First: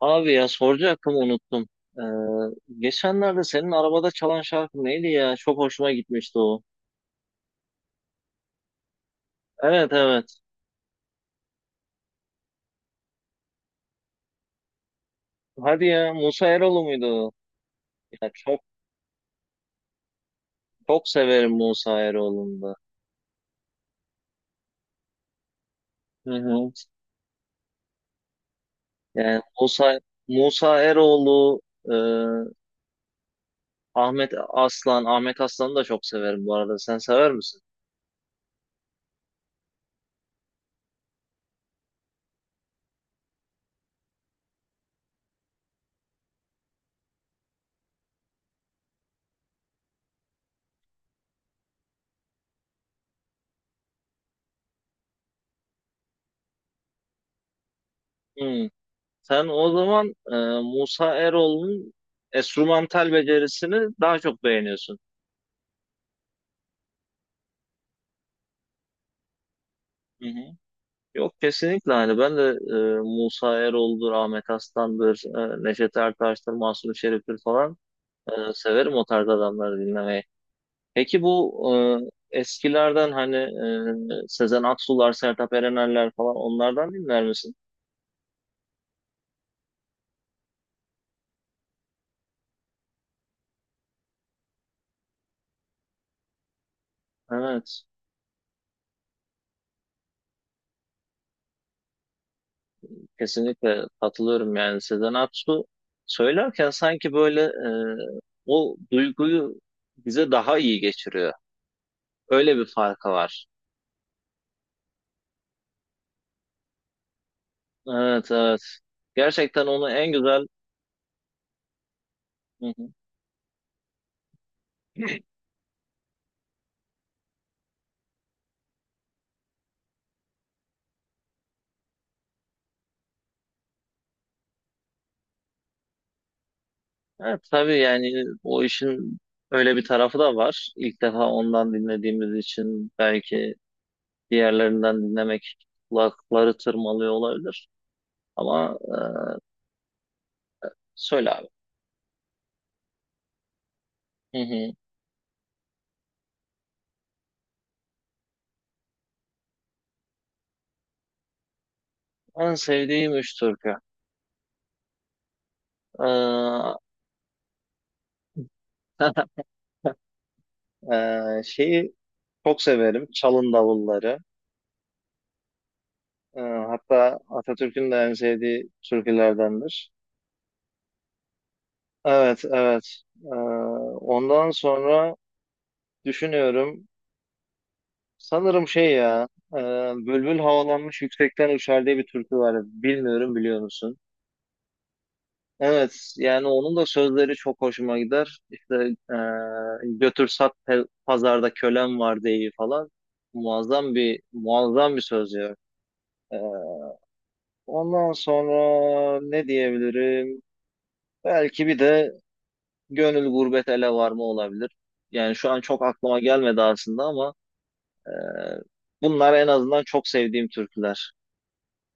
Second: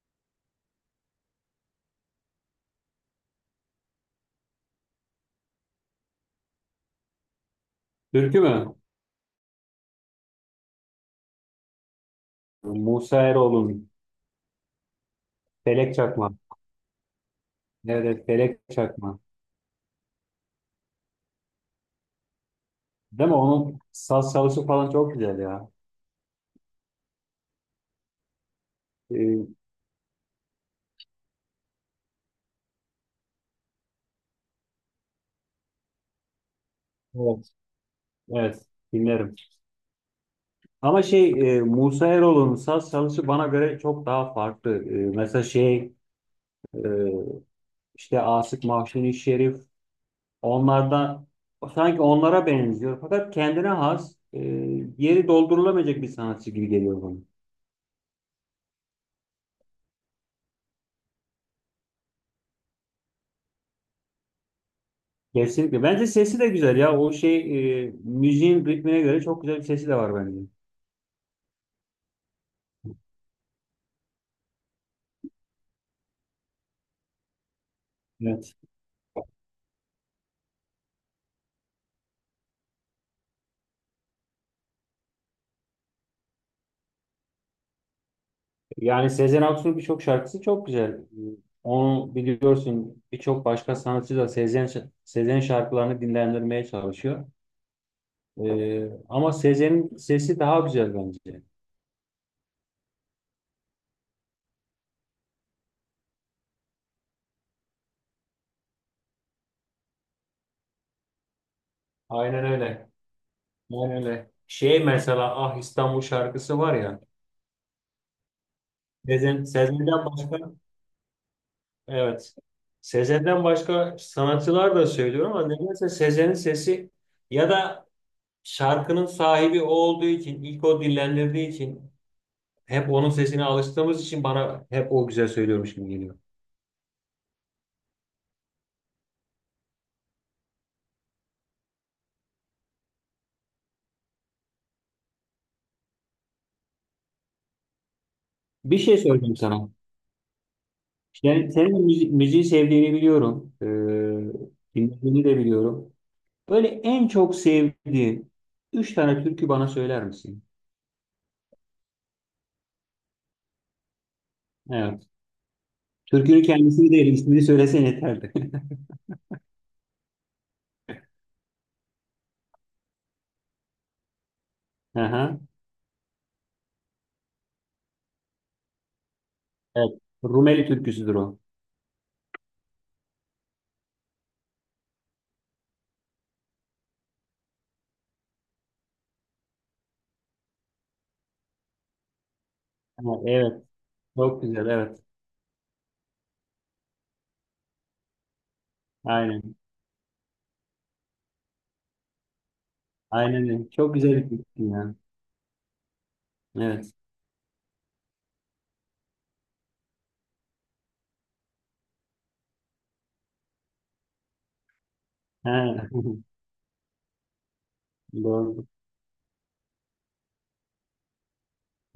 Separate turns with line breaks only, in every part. Abi ya soracaktım unuttum. Ee, geçenlerde senin arabada çalan şarkı neydi ya? Çok hoşuma gitmişti o.
Türkü mü?
Evet evet.
Musa Eroğlu'nun
Hadi
Felek
ya
Çakma.
Musa Eroğlu muydu o?
Evet, evet,
Ya çok
Felek Çakma.
çok severim Musa Eroğlu'nu da.
Değil mi? Onun saz çalışı falan çok güzel ya.
Hı hı. Yani
Ee,
Musa Eroğlu, e, Ahmet Aslan, Ahmet Aslan'ı da çok severim bu arada. Sen sever
evet.
misin?
Evet, dinlerim. Ama Musa Eroğlu'nun saz çalışı bana göre çok daha farklı. Mesela e, işte Asık Mahzuni Şerif, onlardan sanki onlara benziyor. Fakat kendine has, yeri doldurulamayacak bir sanatçı gibi geliyor bana.
Hmm. Sen o zaman Musa Eroğlu'nun enstrümantal becerisini daha çok beğeniyorsun.
Kesinlikle. Bence sesi de güzel ya. O müziğin ritmine göre çok güzel bir sesi de var
Hı
bence.
hı. Yok kesinlikle hani ben de Musa Eroğlu'dur, Ahmet Aslan'dır, Neşet Ertaş'tır, Mahsuni Şerif'tir falan
Evet.
severim o tarz adamları dinlemeyi. Peki bu eskilerden hani Sezen Aksu'lar, Sertab Erener'ler falan onlardan dinler misin?
Yani Sezen Aksu'nun birçok şarkısı çok güzel. Onu biliyorsun birçok başka sanatçı da Sezen şarkılarını dinlendirmeye çalışıyor.
Evet,
Ama Sezen'in sesi daha güzel bence.
kesinlikle katılıyorum yani Sezen Aksu söylerken sanki böyle o duyguyu bize daha iyi geçiriyor.
Aynen
Öyle bir
öyle.
farkı var.
Aynen öyle. Şey mesela Ah İstanbul şarkısı var ya.
Evet, evet.
Sezen,
Gerçekten onu
Sezen'den
en güzel...
başka Evet.
Hı hı.
Sezen'den başka sanatçılar da söylüyorum ama nedense Sezen'in sesi ya da şarkının sahibi o olduğu için, ilk o dillendirdiği için hep onun sesine alıştığımız için bana hep o güzel söylüyormuş gibi geliyor.
Evet tabii yani o işin öyle bir tarafı da var. İlk defa ondan dinlediğimiz için belki diğerlerinden dinlemek kulakları tırmalıyor olabilir. Ama
Bir şey söyleyeyim sana.
söyle abi.
Yani senin müziği sevdiğini biliyorum.
Hı hı.
Dinlediğini de biliyorum. Böyle en çok sevdiğin üç tane türkü bana söyler misin?
En sevdiğim üç türkü.
Evet. Türkünün
Ee,
kendisini değil, ismini söylesen yeterdi.
şeyi çok severim. Çalın davulları.
Aha.
Hatta Atatürk'ün de en sevdiği türkülerdendir.
Evet. Rumeli türküsüdür o.
Evet, evet. Ondan sonra düşünüyorum. Sanırım şey ya, e, bülbül havalanmış yüksekten uçar diye bir türkü var.
Ha,
Bilmiyorum biliyor
evet.
musun?
Çok güzel. Evet.
Evet, yani onun da sözleri çok hoşuma gider. İşte e,
Aynen.
götür sat pazarda kölem var diye falan.
Aynen. öyle.
Muazzam
Çok
bir
güzel bir fikir yani.
muazzam bir söz ya. E,
Evet.
ondan sonra ne diyebilirim? Belki bir de gönül gurbet ele varma olabilir. Yani şu an
Ha.
çok aklıma gelmedi aslında ama e,
Doğru.
bunlar en azından çok sevdiğim türküler.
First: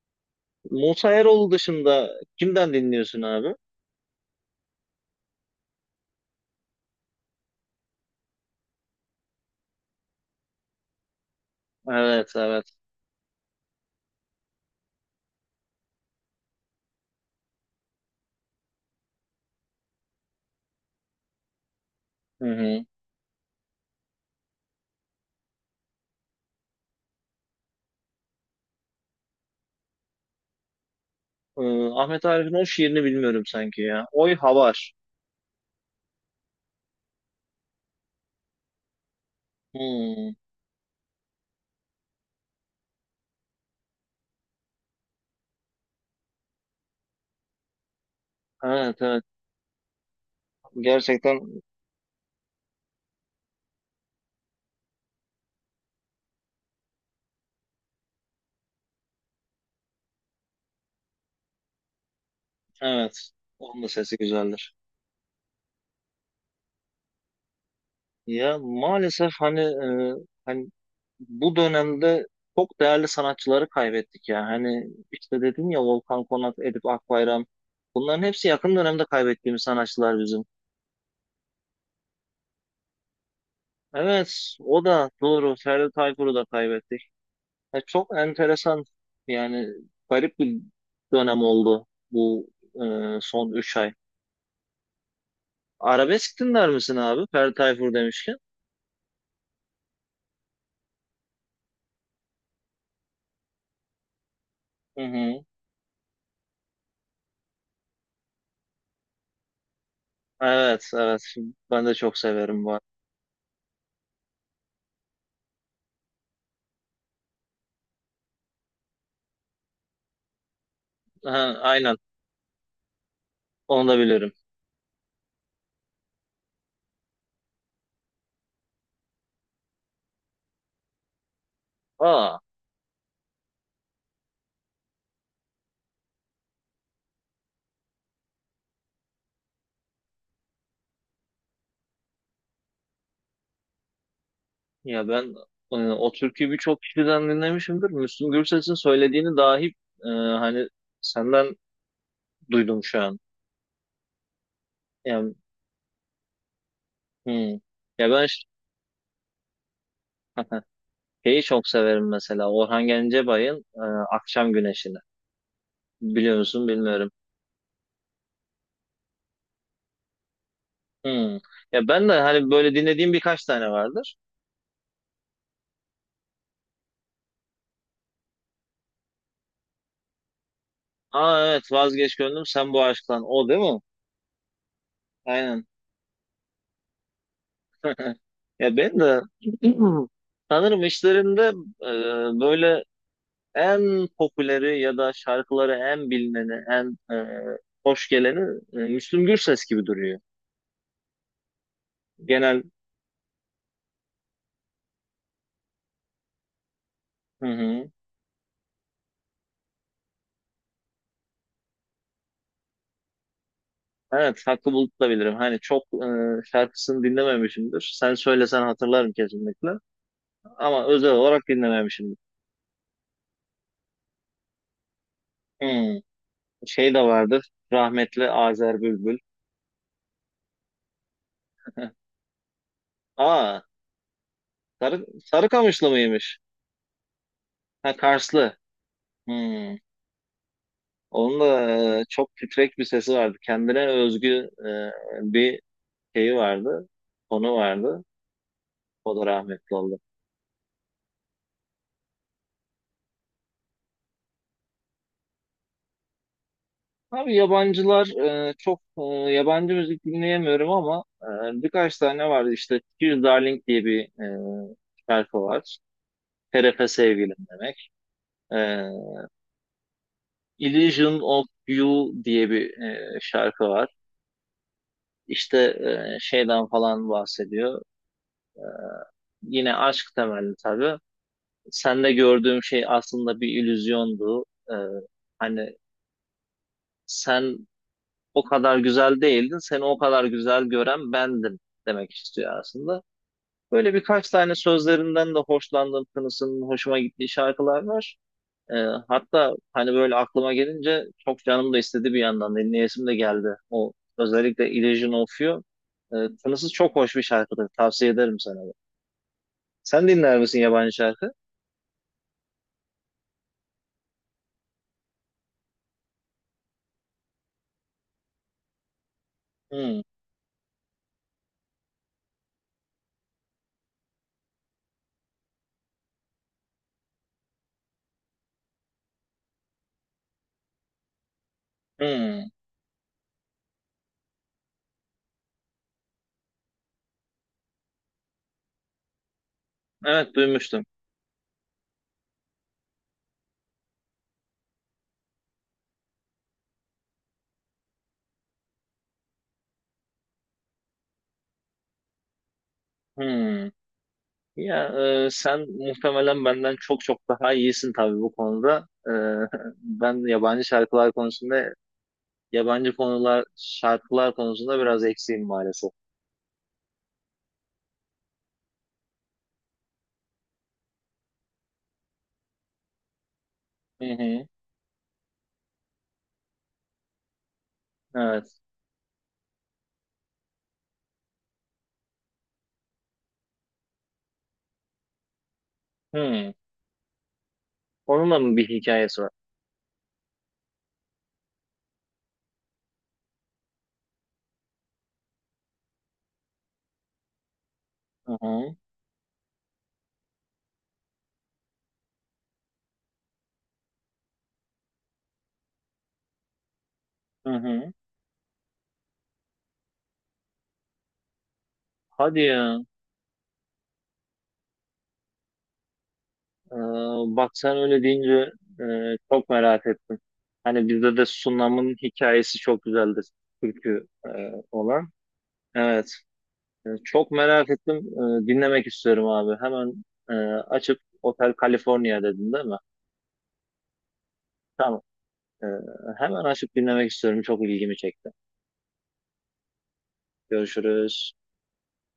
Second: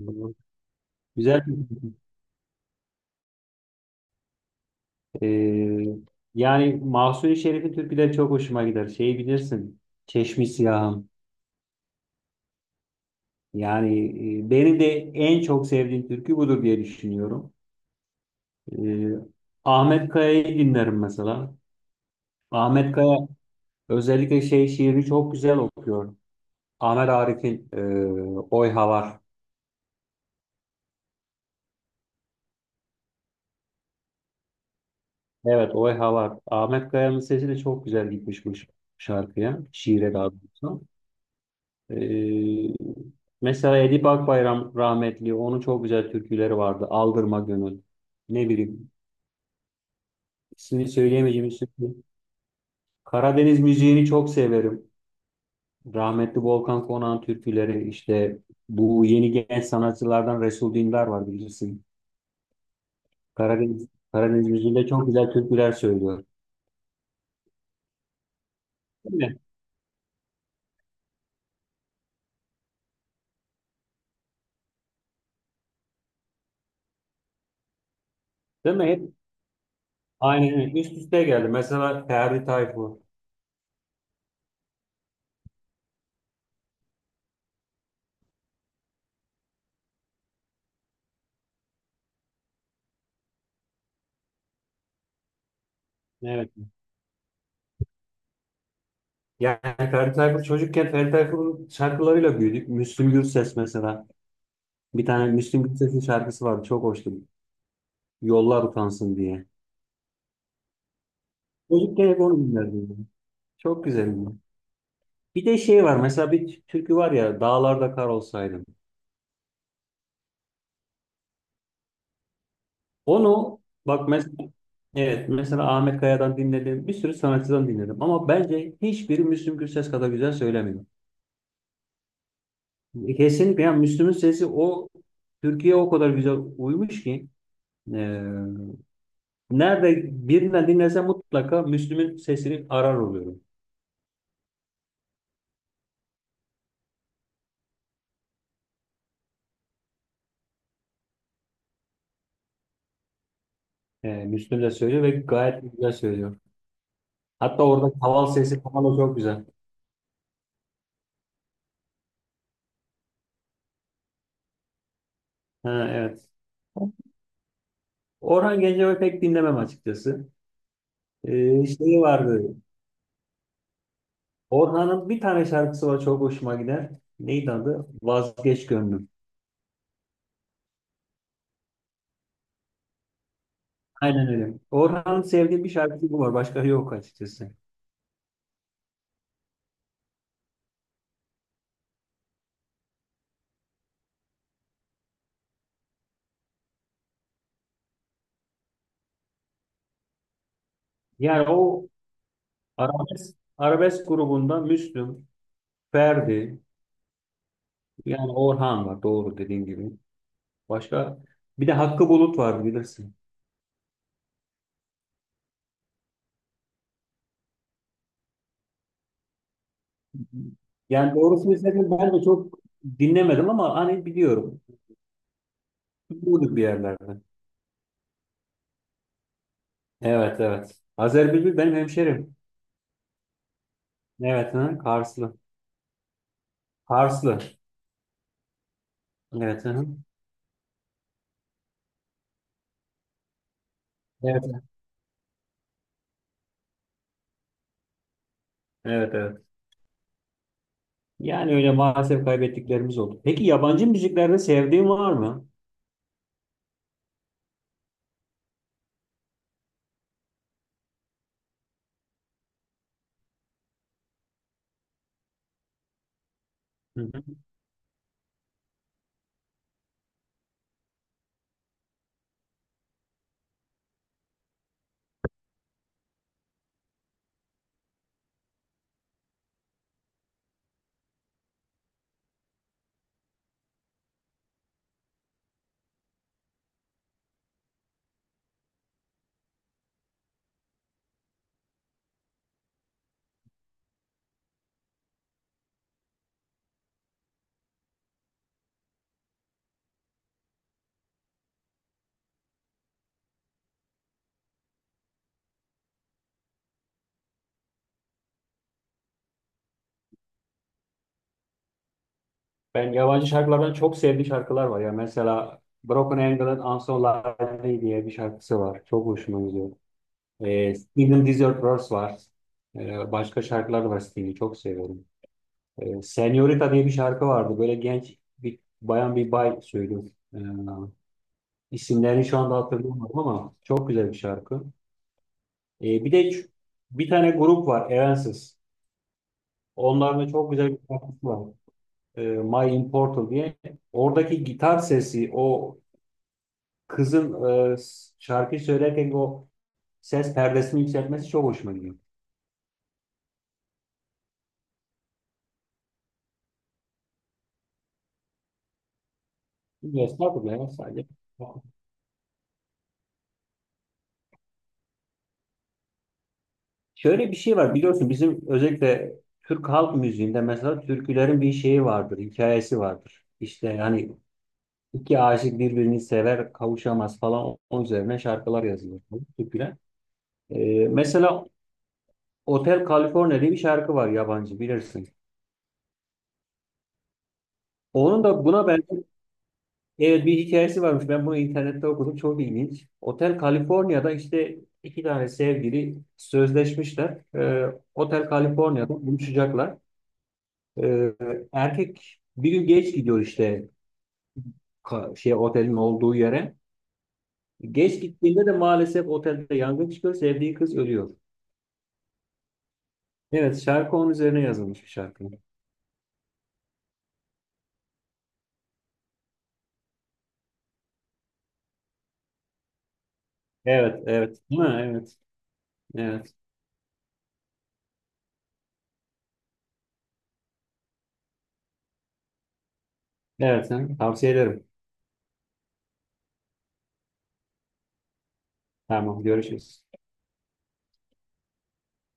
Doğru.
Musa
Güzel
Eroğlu
bir fikir.
dışında kimden dinliyorsun abi?
Ee, yani Mahsuni Şerif'in türküleri çok hoşuma gider. Şeyi bilirsin. Çeşmi Siyahım.
Evet evet.
Yani benim de en çok sevdiğim türkü budur diye düşünüyorum. Ee, Ahmet Kaya'yı dinlerim mesela.
Hı hı.
Ahmet Kaya özellikle şey şiirini çok güzel okuyor. Ahmet Arif'in Oy Havar.
Ee, Ahmet Arif'in o şiirini bilmiyorum sanki ya. Oy Havar.
Evet, o Eha var. Ahmet Kaya'nın sesi de çok güzel gitmiş bu şarkıya, şiire daha
Hmm.
doğrusu. Ee, mesela Edip Akbayram rahmetli, onun çok güzel türküleri vardı. Aldırma Gönül, ne bileyim,
Evet evet.
ismini
Gerçekten
söyleyemeyeceğim türkü. Karadeniz müziğini çok severim. Rahmetli Volkan Konak'ın türküleri, işte bu yeni genç sanatçılardan Resul Dindar var bilirsin.
evet. Onun
Karadeniz,
da sesi
Karadeniz
güzeldir.
müziğinde çok güzel türküler söylüyor.
Ya
Değil
maalesef
mi?
hani bu dönemde çok değerli sanatçıları kaybettik ya. Hani işte dedin ya Volkan Konak, Edip Akbayram. Bunların hepsi yakın
Değil mi? Hep
dönemde kaybettiğimiz sanatçılar bizim.
Aynen öyle. Üst üste geldi. Mesela Ferdi Tayfur.
Evet, o da doğru. Ferdi Tayfur'u da kaybettik. Ya çok enteresan yani garip bir dönem oldu bu son 3 ay. Arabesk
Evet.
dinler misin abi? Ferdi Tayfur demişken.
Yani Ferdi Tayfur çocukken Ferdi Tayfur'un şarkılarıyla büyüdük. Müslüm Gürses mesela.
Hı
Bir tane
hı.
Müslüm Gürses'in şarkısı vardı. Çok hoştu. Yollar utansın diye.
Evet evet ben de
Çocukken
çok
hep onu
severim var.
dinlerdim. Ben. Çok güzeldi. Bir de şey var. Mesela bir türkü var ya. Dağlarda kar olsaydım.
Ha, aynen
Onu
onu da
bak
bilirim.
mesela evet mesela Ahmet Kaya'dan dinledim. Bir sürü sanatçıdan dinledim. Ama bence hiçbiri Müslüm Gürses kadar güzel söylemiyor.
Aa
Kesinlikle yani Müslüm'ün sesi o Türkiye'ye o kadar güzel uymuş ki. Ee, Nerede birinden dinlesem mutlaka Müslüm'ün sesini arar oluyorum.
ya ben o türküyü birçok kişiden dinlemişimdir. Müslüm Gürses'in söylediğini dahi e, hani senden duydum şu an.
Müslüm de söylüyor ve
Yani,
gayet güzel söylüyor.
hı.
Hatta orada
Ya ben
kaval sesi falan da çok güzel.
şeyi çok severim mesela Orhan Gencebay'ın Akşam Güneşi'ni.
Ha, evet.
Biliyor musun bilmiyorum.
Orhan Gencebay'ı pek dinlemem açıkçası.
Hmm. Ya
Şeyi
ben de
vardı.
hani böyle dinlediğim birkaç tane vardır.
Orhan'ın bir tane şarkısı var çok hoşuma gider. Neydi adı? Vazgeç Gönlüm.
Aa evet vazgeç gönlüm sen bu aşktan. O değil mi?
Aynen öyle. Orhan'ın sevdiği
Aynen.
bir şarkısı bu var. Başka yok açıkçası.
Ya ben de sanırım işlerinde böyle en popüleri ya da şarkıları en bilineni, en hoş geleni Müslüm Gürses gibi duruyor.
Yani o
Genel
arabesk grubunda Müslüm, Ferdi,
hı hı.
yani Orhan var doğru dediğin gibi. Başka bir de Hakkı Bulut vardı bilirsin.
Evet Hakkı Bulut da bilirim. Hani çok şarkısını dinlememişimdir. Sen söylesen hatırlarım kesinlikle. Ama özel
Yani
olarak
doğrusunu istedim ben
dinlememişimdir.
de çok dinlemedim ama hani biliyorum.
Hmm.
Bulduk bir
Şey de
yerlerde.
vardır. Rahmetli Azer Bülbül.
Evet evet. Azer Bülbül benim hemşerim.
Aa,
Evet hı,
Sarı,
Karslı.
Sarıkamışlı mıymış?
Karslı.
Ha, Karslı.
Evet
Hmm.
hı.
Onun da çok titrek bir sesi vardı. Kendine özgü
Evet.
bir şeyi vardı. Tonu vardı.
Evet
O da
evet.
rahmetli oldu.
Yani öyle maalesef kaybettiklerimiz oldu. Peki yabancı müziklerde sevdiğin var mı?
Abi yabancılar çok yabancı müzik dinleyemiyorum ama birkaç tane vardı. İşte Tears Darling diye bir e, şarkı var. TRF
Hı hı.
sevgilim demek. E, Illusion of You diye bir şarkı var. İşte şeyden falan bahsediyor. Yine aşk temelli tabii. Sende gördüğüm şey aslında bir illüzyondu. E, hani sen o kadar güzel değildin, seni o kadar güzel gören bendim demek istiyor aslında. Böyle birkaç tane sözlerinden de hoşlandığım, tınısının hoşuma gittiği şarkılar var. E, hatta hani böyle aklıma gelince çok canım da istedi bir yandan. Dinleyesim de geldi. O özellikle Illusion of You. E, tınısı çok hoş bir şarkıdır. Tavsiye ederim sana. Sen dinler misin yabancı şarkı?
Ben yabancı şarkılardan çok sevdiğim şarkılar var ya. Mesela Broken Angel'ın I'm So Lonely diye bir şarkısı var. Çok hoşuma gidiyor.
Hmm,
Steven Desert Verse var. Başka şarkılar da var Steve'i çok seviyorum. Senorita diye bir şarkı vardı. Böyle genç bir bayan bir bay söylüyor. E, isimlerini şu
hmm.
anda hatırlamıyorum ama çok güzel bir şarkı. E, bir de ç- bir tane grup var Evanescence. Onların da
Evet
çok güzel bir
duymuştum.
şarkısı var. My Immortal diye. Oradaki gitar sesi, o kızın şarkı söylerken o ses perdesini yükseltmesi çok hoşuma gidiyor.
Hmm. Ya sen muhtemelen benden çok çok daha iyisin tabii bu konuda. Ben
Estağfurullah
yabancı
ya sadece.
şarkılar konusunda, yabancı konular, şarkılar konusunda biraz eksiğim maalesef.
Şöyle bir şey var biliyorsun bizim özellikle Türk halk müziğinde mesela türkülerin bir şeyi vardır, hikayesi vardır. İşte
Hı
yani
hı.
iki aşık birbirini sever, kavuşamaz falan onun üzerine
Evet.
şarkılar yazılır, türküler. Mesela Otel California diye bir şarkı var yabancı bilirsin.
Hmm.
Onun
Onunla
da
mı
buna
bir
benzer
hikayesi var?
evet, bir hikayesi varmış. Ben bunu internette okudum çok ilginç. Otel California'da işte iki tane sevgili sözleşmişler. Otel
Hı hı.
California'da buluşacaklar. Ee, erkek bir gün geç gidiyor işte şey otelin olduğu yere.
Hı hı.
Geç gittiğinde de maalesef otelde yangın çıkıyor. Sevdiği kız ölüyor.
Hadi ya.
Evet şarkı onun üzerine yazılmış bir şarkı.
Ee, bak sen öyle deyince e, çok merak ettim. Hani bizde de Sunam'ın hikayesi çok güzeldir.
Evet
Türkü
evet. Ha,
olan.
evet.
Evet.
Evet.
Çok merak ettim. Dinlemek istiyorum abi. Hemen açıp Otel California dedin değil mi?
Evet. ha, Tavsiye ederim.
Tamam. E, hemen açıp dinlemek istiyorum. Çok ilgimi çekti.
Tamam görüşürüz.
Görüşürüz.